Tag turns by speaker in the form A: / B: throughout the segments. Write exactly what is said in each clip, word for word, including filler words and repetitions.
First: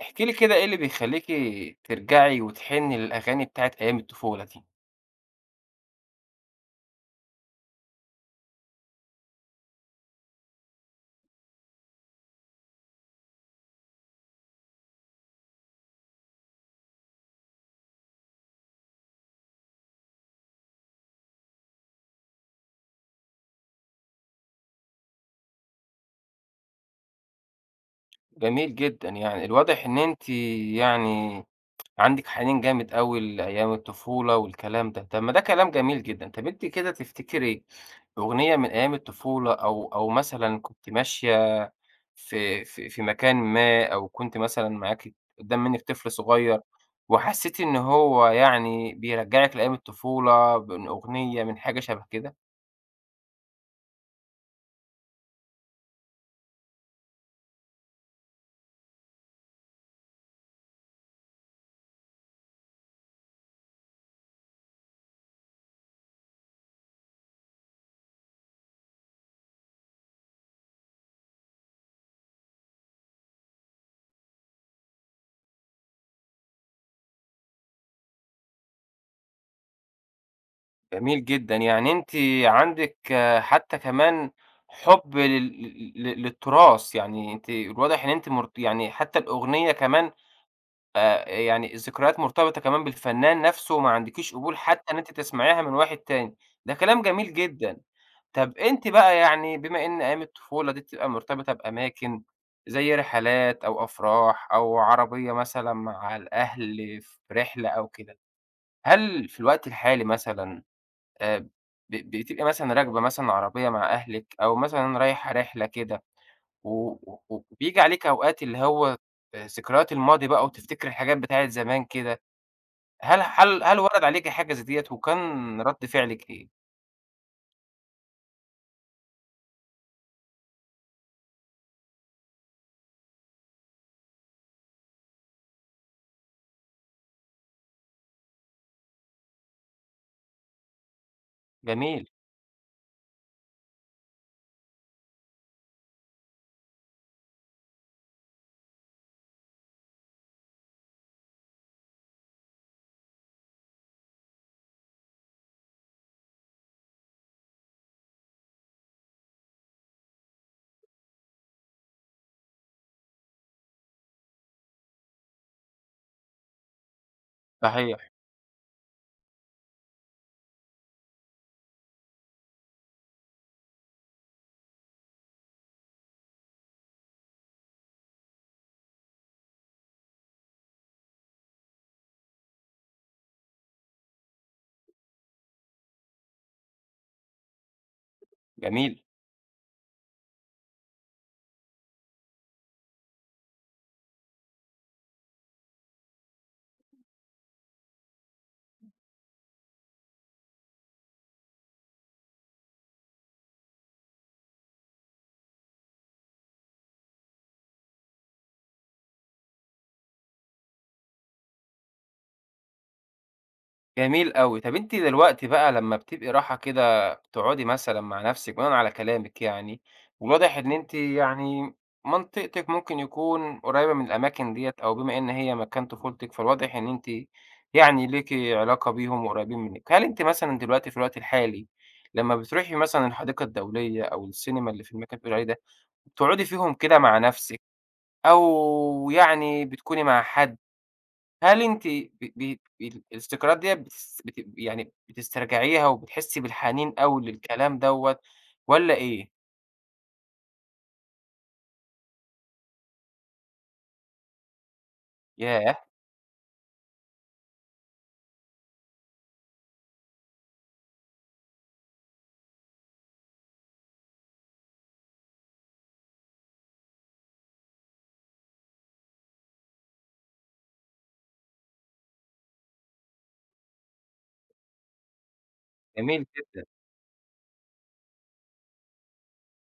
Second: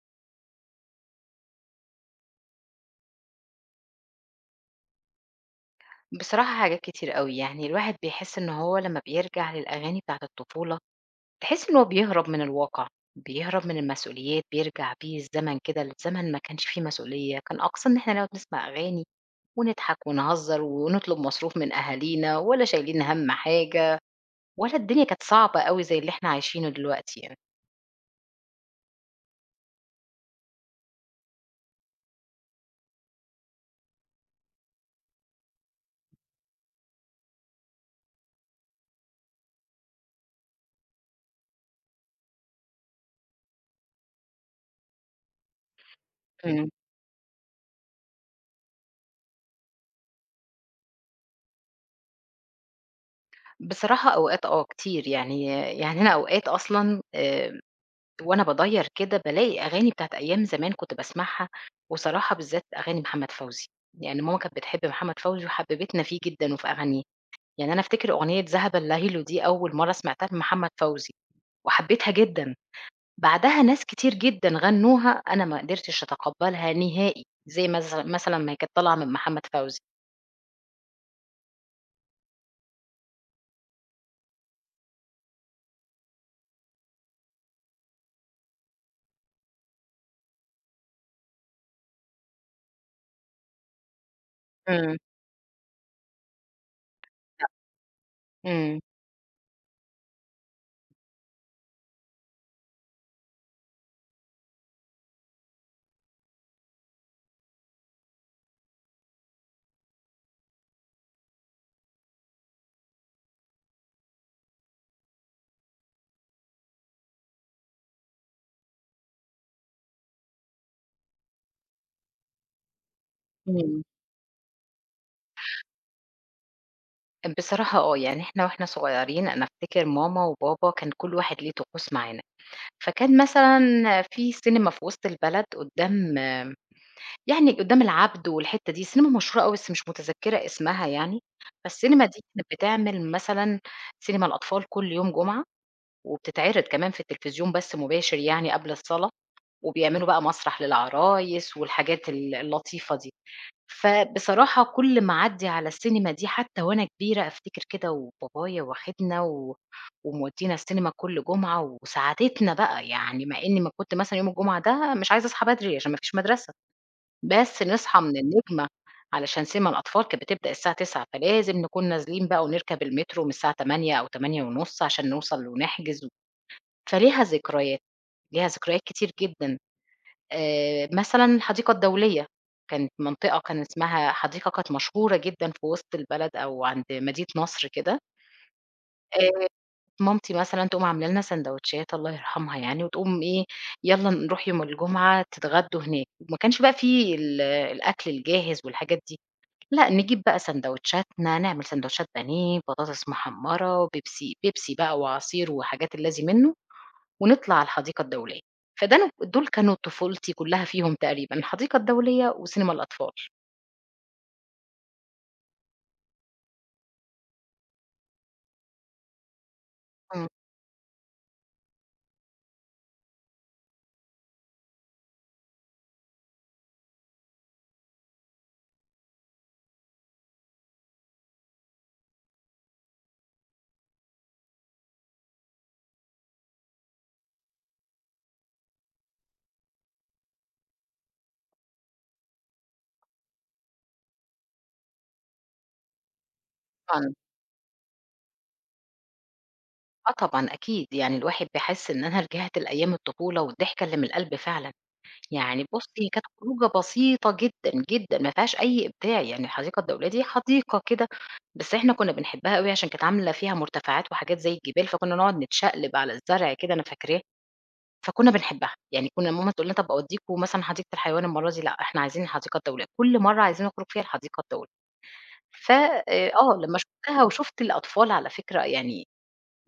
A: احكي لي كده إيه اللي بيخلّيكِ ترجعي وتحنّي للأغاني بتاعة أيام الطفولة دي؟
B: بصراحة حاجات كتير أوي، يعني الواحد بيحس إن هو لمّا بيرجع للأغاني بتاعة الطفولة، تحس إن هو بيهرب من الواقع، بيهرب من المسؤوليات، بيرجع بيه الزمن كده لزمن ما كانش فيه مسؤولية، كان أقصى إن إحنا نقعد نسمع أغاني ونضحك ونهزر ونطلب مصروف من أهالينا ولا شايلين هَم حاجة ولا الدنيا كانت صعبة أوي زي اللي إحنا عايشينه دلوقتي يعني.
A: جميل جدًا يعني، الواضح إن أنتِ يعني عندِك حنين جامد أوي لأيام الطفولة والكلام ده. طب ما ده كلام جميل جدًا. طب أنتِ كده تفتكري أغنية من أيام الطفولة أو أو مثلًا كنتِ ماشية في في في مكان ما أو كنتِ مثلًا معاكِ قدّام منِّك طفل صغير
B: إمم.
A: وحسّيتِ إن هو يعني بيرجّعِك لأيام الطفولة بأن أغنية من حاجة شبه كده؟
B: بصراحة أوقات آه كتير، يعني يعني أنا أوقات أصلًا آآ وأنا باديّر كده بالاقي أغاني بتاعة أيام زمان كنت باسمعها، وصراحة بالذات أغاني محمد فوزي، يعني ماما كانت بتحب محمد فوزي وحببتنا فيه جدًا وفي أغانيه، يعني أنا أفتكر أغنية "ذهب الليل" دي أول مرّة سمعتها لمحمد فوزي وحبيتها جدًا، بعدها ناس كتير جدًا غنّوها أنا ما قدرتش أتقبّلها نهائي، زي مث مثلًا ما هي كانت طالعة من محمد فوزي.
A: جميل جدًا، يعني أنتِ عندِك آه، حتى كمان حُب لل ل للتراث، يعني أنتِ الواضح إن أنتِ مرت يعني حتى الأغنية كمان آآ، يعني الذكريات مرتبطة كمان بالفنان نَفْسه، وما عندكيش قبول حتى
B: إمم.
A: إن أنتِ تسمعيها من واحد تاني. ده كلام جميل جدًا. طَب
B: إمم.
A: أنتِ بقى يعني بما إن أيام الطفولة دي بتبقى مرتبطة بأماكن زي رحلات أو أفراح أو عربية مثلًا مع الأهل في رحلة أو كده، هل في الوقت الحالي مثلًا آآ ب بتبقي مثلًا راكبة مثلًا عربية مع أهلِك أو مثلًا رايحة رحلة كده، و و وبييجي عليكِ أوقات اللي هو آآ ذكريات الماضي بقى وتفتكري الحاجات بتاعة زمان كده، هل هل هل
B: إمم.
A: ورد عليكِ حاجة زي ديّة وكان رد فعلِك إيه؟
B: بصراحة آه، يعني إحنا وإحنا صغيّرين أنا أفتكر ماما وبابا كان كل واحد ليه طقوس معانا. فكان مثلًا في سينما في وسط البلد قدّام يعني قدّام العبد والحتّة دي، سينما مشهورة أوي بس مش متذكّرة اسمها يعني،
A: جميل،
B: فالسينما دي كانت بتعمل مثلًا سينما الأطفال كل يوم جمعة، وبتتعرض كمان في التلفزيون بث مباشر يعني قبل الصلاة، وبيعملوا بقى مسرح للعرايس والحاجات ال اللطيفة دي. فبصراحة كل ما أعدّي على السينما دي حتى وأنا كبيرة أفتكر كده وبابايا واخدنا و ومودّينا السينما كل جمعة وساعدتنا بقى، يعني مع إني ما كنت مثلًا يوم الجمعة ده مش عايزة أصحى بدري عشان ما فيش مدرسة، بس نصحى
A: صحيح،
B: من النجمة علشان سينما الأطفال كانت بتبدأ الساعة التاسعة فلازم نكون نازلين بقى ونركب المترو من الساعة الثامنة أو العشرة ونص عشان نوصل ونحجز و فليها ذكريات، ليها ذكريات كتير جدًا. آآ مثلًا الحديقة الدولية، كانت منطقة كان اسمها حديقة كانت مشهورة جدًا في وسط البلد أو عند مدينة نصر كده،
A: جميل.
B: آآ مامتي مثلًا تقوم عاملة لنا ساندوتشات الله يرحمها يعني، وتقوم إيه، يالّا نروح يوم الجمعة تتغدوا هناك، ما كانش بقى في ال الأكل الجاهز والحاجات دي، لأ نجيب بقى ساندوتشاتنا، نعمل ساندوتشات بانيه، بطاطس محمرة، بيبسي بيبسي بقى وعصير وحاجات اللازم منه، ونطلع على الحديقة الدولية. فده أنا دول كانوا طفولتي كلّها فيهم تقريبًا، الحديقة الدولية وسينما الأطفال.
A: جميل أوي. طب أنتِ دلوقتي بقى لمّا بتبقي راحة كده تقعدي مثلًا مع نفسِك بناءً على كلامِك يعني،
B: إمم.
A: والواضح إن أنتِ يعني منطقتِك ممكن يكون قريبة من الأماكن ديّة أو بما إن هي مكان طفولتِك، فالواضح إن أنتِ يعني ليكِ علاقة بيهم وقريبين منِّك. هل أنتِ مثلًا دلوقتي في الوقت الحالي لمّا بتروحي مثلًا الحديقة الدولية أو السينما اللي في المكان اللي بتقولي عليه ده، بتقعدي فيهم كده مع نفسِك أو يعني بتكوني مع حد؟ هل أنتِ ب ب ال الذكريات ديّة بتس بت يعني بتسترجعيها وبتحسّي بالحنين
B: طبعًا،
A: أوي للكلام دوّة والّا إيه؟
B: آه، طبعًا، أكيد، يعني الواحد بيحس إن أنا رجعت لأيام الطفولة والضحكة اللي من القلب فعلًا. يعني
A: ياه!
B: بُصّي، كانت خروجة بسيطة جدًا، جدًا، ما فيهاش أي إبداع، يعني الحديقة الدولية دي حديقة كده، بس إحنا كُنّا بنحبها أوي عشان كانت عاملة فيها مرتفعات وحاجات زي الجبال، فكُنّا نقعد نتشقلب على الزرع كده، أنا فاكراه. فكنا بنحبها، يعني كنا ماما تقول لنا طَب أودّيكم مثلًا حديقة الحيوان المرّة دي، لأ إحنا عايزين الحديقة الدولية، كل مرّة عايزين نخرج فيها الحديقة الدولية. ف
A: جميل
B: آآ آه،
A: جدًا.
B: لمّا شُفتها وشُفت الأطفال على فكرة يعني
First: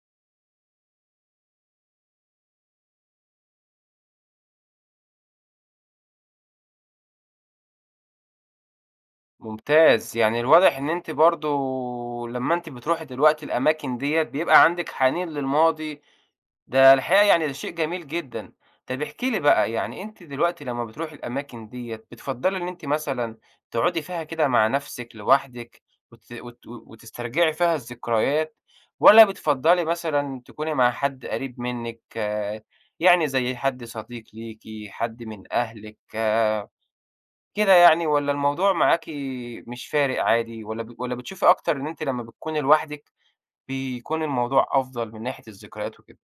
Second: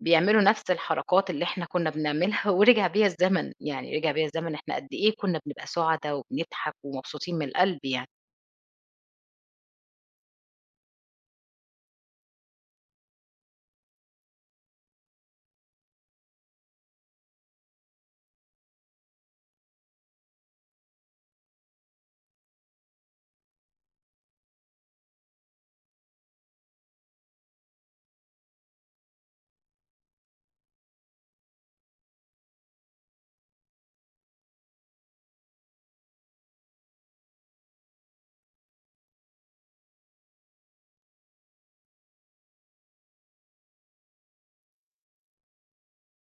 B: بيعملوا نَفْس الحركات اللي إحنا كنا بنعملها ورجع بيّا الزمن، يعني رجع بيّا الزمن إحنا قد إيه كنا بنبقى سُعدا وبنضحك ومبسوطين من القلب يعني.
A: ممتاز، يعني الواضح إن أنتِ برضه لمّا أنتِ بتروحي دلوقتي الأماكن ديّة بيبقى عندِك حنين للماضي. ده الحقيقة يعني ده شيء جميل جدًا. طَب احكي لي بقى، يعني أنتِ دلوقتي لمّا بتروحي الأماكن ديّة بتفضّلي إن أنتِ مثلًا تقعدي فيها كده مع نَفْسِك لوحدِك وت وت وتسترجعي فيها الذكريات، والّا بتفضّلي مثلًا تكوني مع حد قريب منِّك، آه، يعني زي حد صديق ليكِ، حد من أهلِك؟ كده يعني، والّا الموضوع معاكِ مش فارق عادي، والّا ب والّا بتشوفي أكتر إن أنتِ لمّا بتكوني لوحدِك بيكون الموضوع أفضل من ناحية الذكريات وكده؟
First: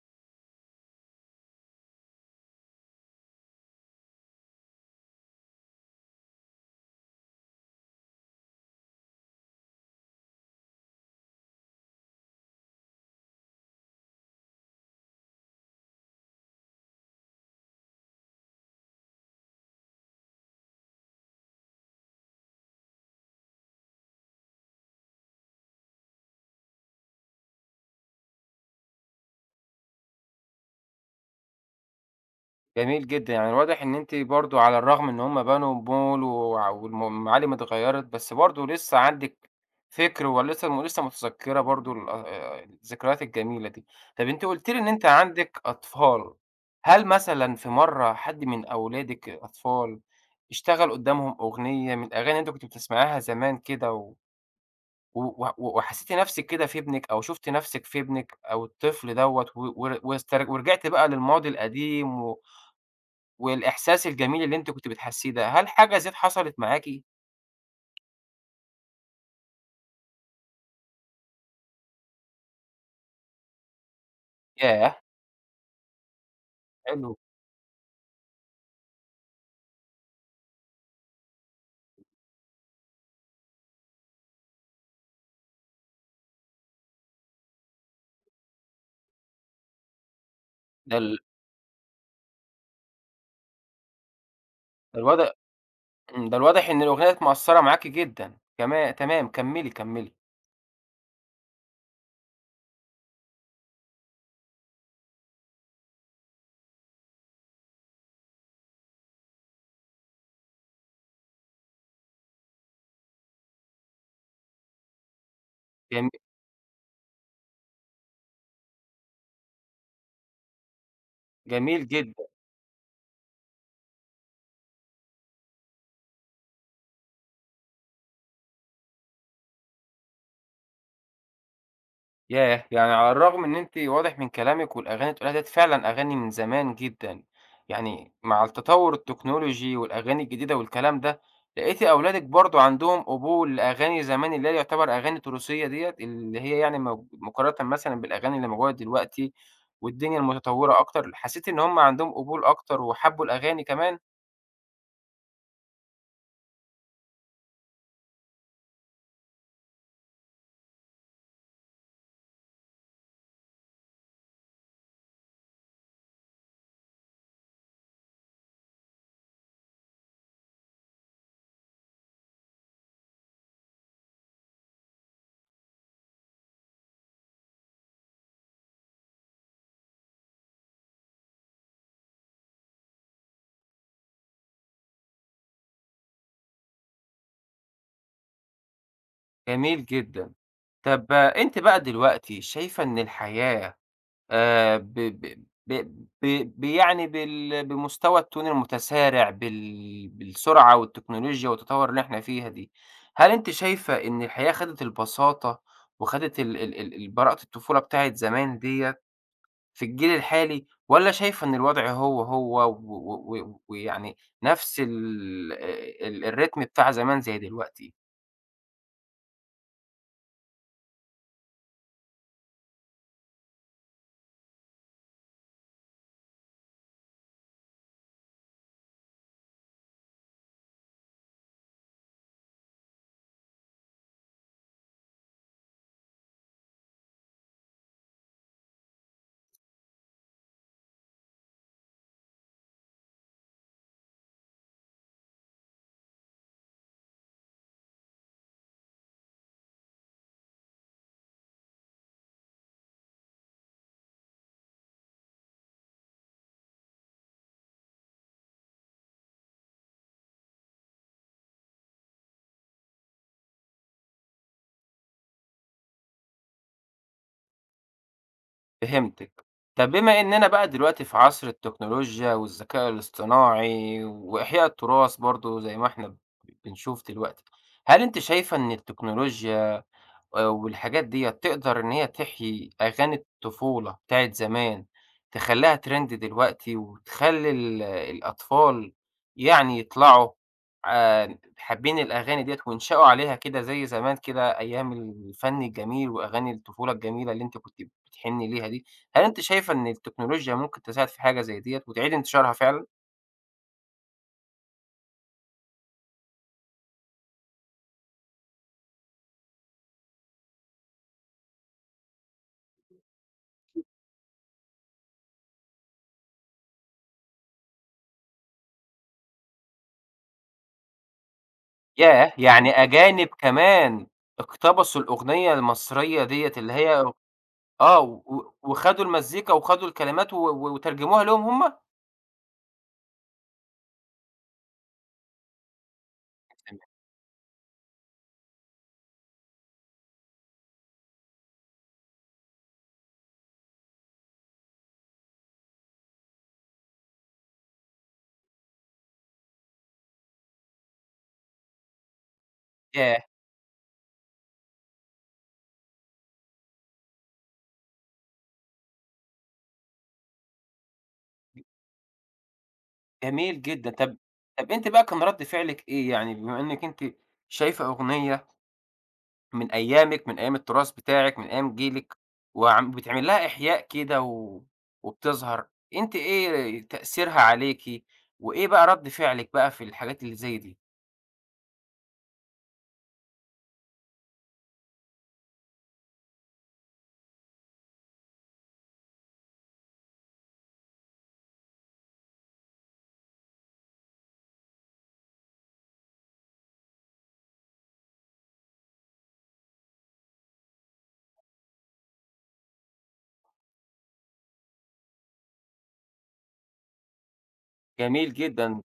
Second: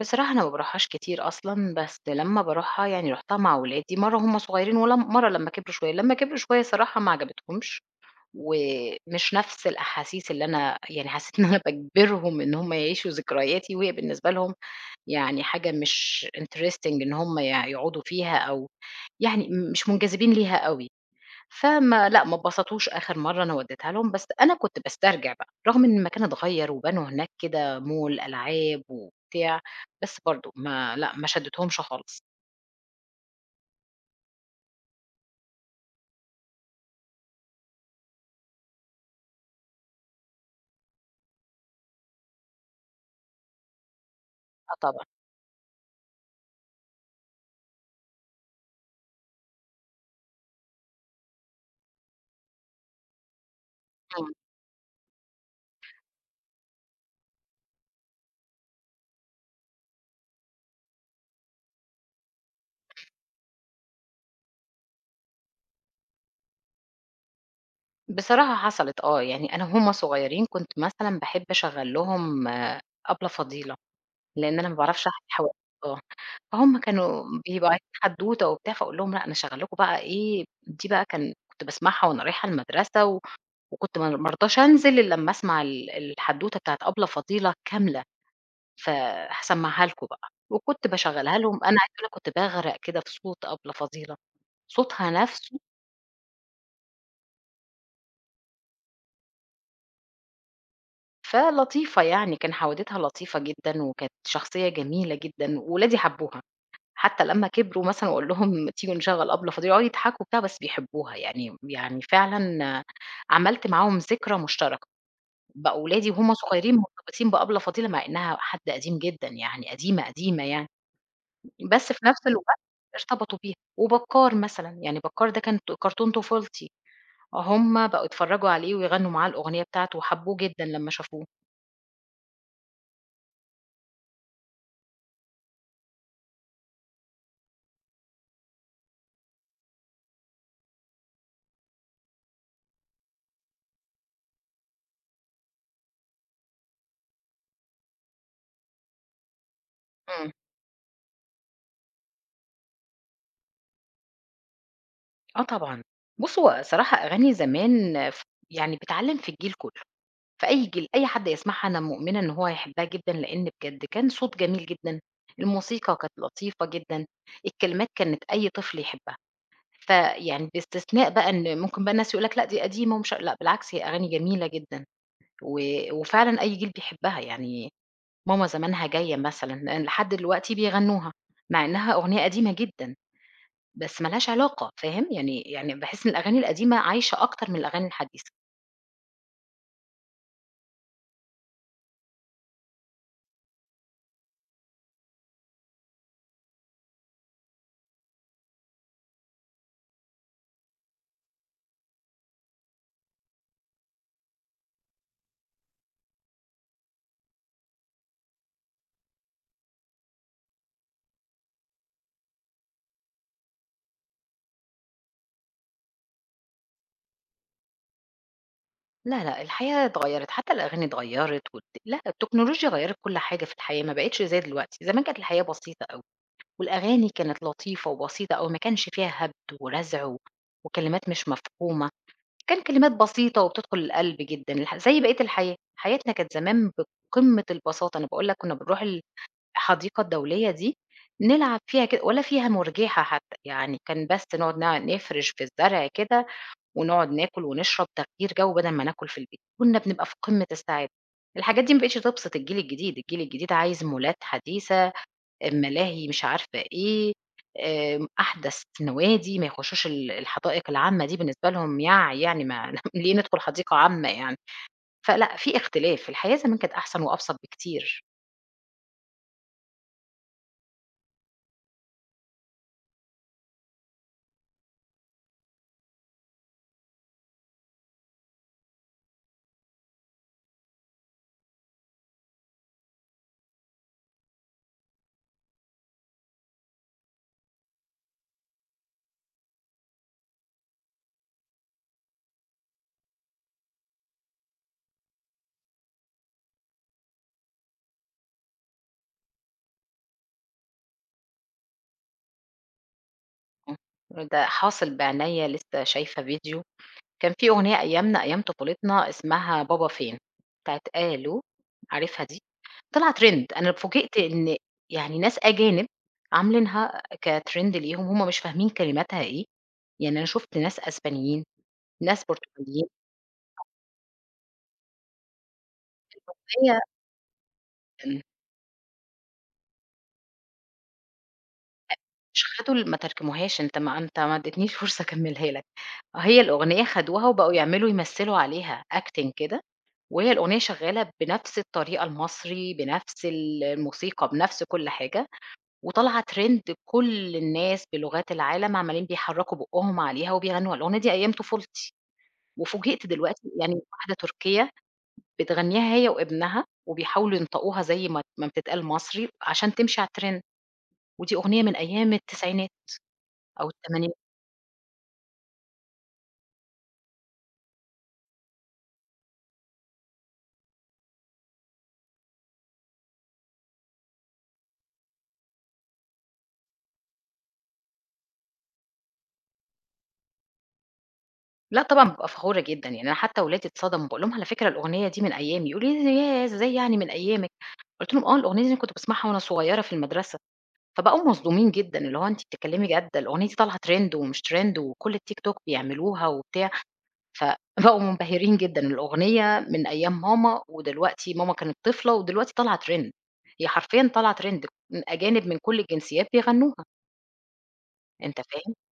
B: بصراحة أنا ما باروحهاش كتير أصلًا، بس لمّا باروحها يعني رُحتها مع ولادي، مرّة وهُم صغيرين ولم مرّة لمّا كبروا شوية، لمّا كبروا شوية الصراحة ما عجبتهمش. ومش نفس الأحاسيس اللي أنا يعني حسيت إن أنا باجبرهم إن هم يعيشوا ذكرياتي، وهي بالنسبة لهم يعني حاجة مش interesting إن هم يع يقعدوا فيها أو يعني م- مش منجذبين ليها أوي، فما لأ ما اتبسطوش آخر مرّة أنا وديتها لهم، بس أنا كنت باسترجع بقى، رغم إن المكان اتغيّر وبنوا هناك كده مول ألعاب وبتاع، بس برضه ما لأ ما شدتهمش خالص.
A: جميل جدًا، يعني واضح إن أنتِ برضه على الرغم إن هُم بنوا مول وع والم المعالم اتغيّرت، بس برضه لسه عندِك فكر ولسه ولسه متذكّرة برضه ال آآ الذكريات الجميلة دي. طَب أنتِ قُلتِ
B: آه
A: لي إن أنتِ
B: طبعًا.
A: عندِك أطفال. هل مثلًا في مرّة حد من أولادِك الأطفال اشتغل قدّامهم أغنية من الأغاني اللي أنتِ كنتِ بتسمعيها زمان كده و و و وحسّيتِ نَفْسِك كده في ابنِك، أو شفتِ نَفْسِك في ابنِك أو الطفل دوّة و ور واستر ورجعتِ بقى للماضي القديم و والإحساس الجميل اللي أنتِ كنتِ بتحسّيه ده، هل حاجة زي دي حصلت معاكِ؟
B: بصراحة حصلت آه، يعني أنا وهُم صغيرين كنت مثلًا باحب أشغّل لهم آه، أبلة فضيلة، لإن أنا ما
A: ياه!
B: باعرفش أحكي حواديت آه، فهُم
A: حلو.
B: كانوا بيبقوا عايزين حدوتة وبتاع، فأقول لهم لأ أنا هاشغّل لكم بقى إيه دي بقى كان كنت باسمعها وأنا رايحة المدرسة و وكنت ما ما أرضاش أنزل إلّا أمّا أسمع ال الحدوتة بتاعة أبلة فضيلة كاملة، فهاسمّعها لكم بقى، وكنت
A: ده ال
B: باشغّلها لهم أنا عايزة أقول لك كنت باغرق كده في صوت أبلة فضيلة،
A: ده
B: صوتها
A: الواضح
B: نفسه
A: إمم، ده الواضح إن الأغنية ديّة مأثّرة معاكِ جدًا. تما تمام، كمّلي، كمّلي.
B: فلطيفة يعني، كان حودِتها لطيفة جدًا، وكانت شخصية جميلة جدًا، وولادي حبّوها، حتى لمّا كبروا مثلًا وأقول لهم تيجوا نشغّل أبلة فضول، يقعدوا يضحكوا وبتاع، بس بيحبوها يعني يعني فعلًا عملت معاهم ذكرى مشتركة، بقوا
A: جم
B: ولادي وهُم صغيرين مرتبطين بأبلة فضيلة، مع إنها حد قديم جدًا يعني، قديمة، قديمة يعني،
A: جميل
B: بس في
A: جدًا.
B: نفس الوقت ارتبطوا بيها. وبكّار مثلًا، يعني بكّار ده كان ط كرتون طفولتي، هُم بقوا يتفرّجوا عليه ويغنّوا معاه الأغنية بتاعته وحبّوه جدًا لمّا شافوه.
A: ياه! يعني على الرغم إن أنتِ واضح من كلامِك والأغاني اللي بتقوليها ديّة فعلًا أغاني من زمان جدًا، يعني مع التطور التكنولوجي والأغاني الجديدة والكلام ده، لقيتِ أولادِك برضه عندهم قبول لأغاني زمان اللي هي يعتبر أغاني تراثية ديّة، اللي هي يعني موج مقارنةً مثلًا بالأغاني اللي موجودة دلوقتي والدنيا
B: إمم.
A: المتطورة أكتر، حسيتِ إن هم عندهم قبول أكتر وحبوا الأغاني كمان؟
B: آه طبعًا. بُص، هو صراحة أغاني زمان ف يعني بتعلّم في الجيل كُلّه، في أي جيل، أي حد يسمعها أنا مؤمنة إن هو هيحبها جدًا، لإن بجد كان صوت جميل جدًا، الموسيقى كانت لطيفة جدًا، الكلمات كانت أي طفل يحبها. فيعني باستثناء بقى إن ممكن بقى الناس يقول لك لأ دي قديمة ومش لأ بالعكس هي أغاني جميلة جدًا، و وفعلًا أي جيل بيحبها، يعني ماما زمانها جاية مثلًا لحد دلوقتي بيغنّوها، مع إنها أغنية قديمة جدًا. بس ما لهاش علاقة، فاهم؟ يعني يعني باحس إن الأغاني القديمة عايشة أكتر من الأغاني الحديثة.
A: جميل جدًا. طب آه، أنتِ بقى دلوقتي شايفة إن الحياة آآ ب ب ب ب ب يعني بال بمستوى التون المتسارع، بال بالسرعة والتكنولوجيا والتطوّر اللي إحنا فيها دي، هل أنتِ شايفة إن الحياة خدت البساطة وخدت ال ال ال ال براءة الطفولة بتاعة زمان ديّة في الجيل الحالي، والّا شايفة إن الوضع هو، هو و و و ويعني نفس ال ال الريتم بتاع زمان زي دلوقتي؟
B: لا، لأ، الحياة اتغيّرت، حتى الأغاني اتغيّرت والت لأ، التكنولوجيا غيّرت كل حاجة في الحياة، ما بقتش زي دلوقتي. زمان كانت الحياة بسيطة أوي، والأغاني كانت لطيفة وبسيطة أوي، ما كانش فيها هبد ورزع و وكلمات مش مفهومة، كان كلمات بسيطة وبتدخل القلب جدًا، الح زي بقية الحياة. حياتنا كانت زمان بقمة البساطة، أنا باقول لك كنا بنروح ال الحديقة الدولية دي، نلعب فيها كده ولا فيها مُرجحة حتى، يعني كان بس نقعد نع نفرش في الزرع كده ونقعد ناكل ونشرب تغيير جو بدل ما ناكل في البيت، كنا بنبقى في قمة السعادة. الحاجات دي ما بقتش تبسط الجيل الجديد، الجيل الجديد عايز مولات حديثة، ملاهي مش عارفة إيه، آمم، أحدث نوادي، ما يخشوش ال الحدائق العامة دي بالنسبة لهم يَع يعني ما ليه ندخل حديقة عامة يعني؟ فلأ، في اختلاف، الحياة زمان كانت أحسن وأبسط بكتير.
A: فهمتِك. طب بما إننا بقى دلوقتي في عصر التكنولوجيا والذكاء الاصطناعي وإحياء التراث برضه زي ما إحنا بنشوف دلوقتي، هل أنتِ شايفة إن التكنولوجيا آآ والحاجات ديّة تقدر إن هي تحيي أغاني الطفولة بتاعة زمان، تخلّيها trend دلوقتي وتخلّي ال الأطفال يعني يطلعوا آآ حابين الأغاني ديّة وينشأوا عليها كده زي زمان كده أيام الفن الجميل وأغاني الطفولة الجميلة اللي أنتِ كنتِ بتحنّي ليها دي، هل أنتِ شايفة إن التكنولوجيا ممكن تساعد في حاجة زي ديّة وتعيد انتشارها فعلًا؟
B: إمم. ده حاصل بعنايّا لسه شايفة فيديو، كان في أغنية أيامنا أيام طفولتنا اسمها بابا فين، بتاعة ألو، عارفها دي؟ طلعت trend أنا فوجئت إن يعني ناس أجانب عاملينها كtrend ليهم، هُم مش فاهمين كلماتها إيه، يعني أنا شُفت ناس أسبانيين، ناس
A: ياه! يعني
B: برتغاليين،
A: أجانب كمان اقتبسوا الأغنية المصرية ديّة اللي
B: هي
A: هي آه،
B: إمم،
A: و و- وخدوا المزيكا وخدوا الكلمات و و وترجموها لهم هم؟
B: مش خدوا ال ما ترجموهاش أنت ما أنت ما اديتنيش فرصة أكمّلها لك، هي الأغنية
A: تمام.
B: خدوها وبقوا يعملوا يمثّلوا عليها acting كده وهي الأغنية شغالة بنفس الطريقة المصري، بنفس ال الموسيقى، بنفس كل حاجة، وطالعة trend كل الناس بلغات العالم عمّالين بيحرّكوا بُقّهم عليها وبيغنّوها، الأغنية دي أيام طفولتي، وفوجئت
A: ياه!
B: دلوقتي يعني واحدة تركية بتغنّيها هي وابنها وبيحاولوا ينطقوها زي ما ما بتتقال مصري عشان تمشي على الtrend، ودي أغنية من أيام التسعينات
A: جميل
B: أو
A: جدًا. طب
B: التمانينات.
A: طب أنتِ بقى كان رد فعلِك إيه؟ يعني بما إنِّك أنتِ شايفة أغنية من أيامِك، من أيام التراث بتاعِك، من أيام جيلِك، وعم بتعمل لها إحياء كده و وبتظهر، أنتِ إيه تأثيرها عليكِ، وإيه بقى رد فعلِك بقى في الحاجات اللي زي دي؟
B: لأ طبعًا بابقى فخورة جدًا، يعني أنا حتى ولادي اتصدموا باقول لهم: "على فكرة الأغنية دي من أيامي." يقولوا لي: "ياه! إزاي يعني من أيامك؟" قُلت لهم: "آه، الأغنية دي أنا كنت باسمعها وأنا صغيرة في المدرسة." فبقوا مصدومين جدًا، اللي هو أنتِ بتتكلمي جَد، الأغنية دي طالعة trend ومش trend وكل التيك توك بيعملوها وبتاع، فبقوا منبهرين جدًا، الأغنية من أيام ماما ودلوقتي ماما كانت طفلة ودلوقتي طالعة trend، هي حرفيًا طالعة trend، أجانب من كل الجنسيات بيغنوها،
A: جميل
B: أنت فاهم؟
A: جدًا.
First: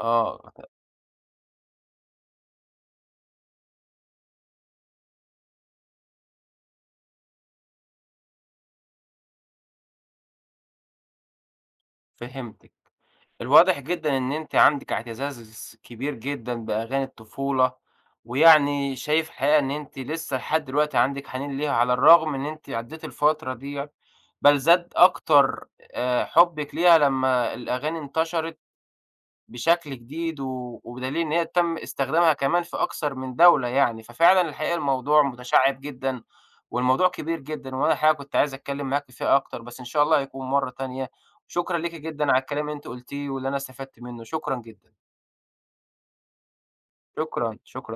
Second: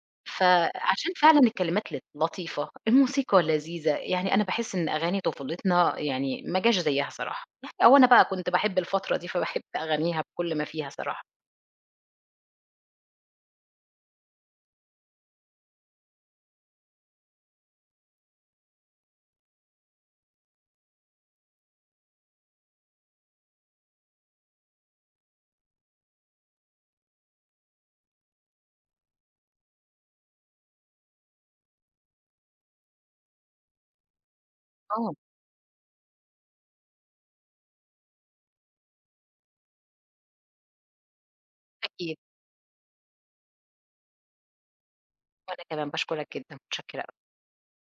A: آه،
B: فعشان فعلًا الكلمات لت لطيفة، الموسيقى لذيذة، يعني أنا باحس إن أغاني طفولتنا يعني ما جاش زيّها صراحة، يعني أو أنا بقى كنت باحب الفترة دي فباحب أغانيها بكل ما فيها صراحة.
A: فهمتِك. الواضح جدًا إن أنتِ عندِك اعتزاز كبير جدًا بأغاني الطفولة، ويعني شايف الحقيقة إن أنتِ لسه لحد دلوقتي عندِك حنين ليها، على الرغم إن أنتِ عدّيتِ الفترة ديّة، بل زاد أكتر آآ حُبِّك ليها لمّا الأغاني انتشرت بشكل جديد و وبدليل إن هي تم استخدامها كمان في أكثر من دولة يعني. ففعلًا الحقيقة
B: آه،
A: الموضوع متشعِّب جدًا والموضوع كبير جدًا، وأنا الحقيقة كنت عايز أتكلّم معاكِ فيه أكتر، بس إن شاء الله هيكون مرّة تانية. شكرًا ليكِ
B: أكيد،
A: جدًا على الكلام اللي أنتِ قُلتيه واللي أنا استفدت منّه، شكرًا جدًا.
B: وأنا كمان باشكرك جدًا، متشكرة.
A: شكرًا، شكرًا.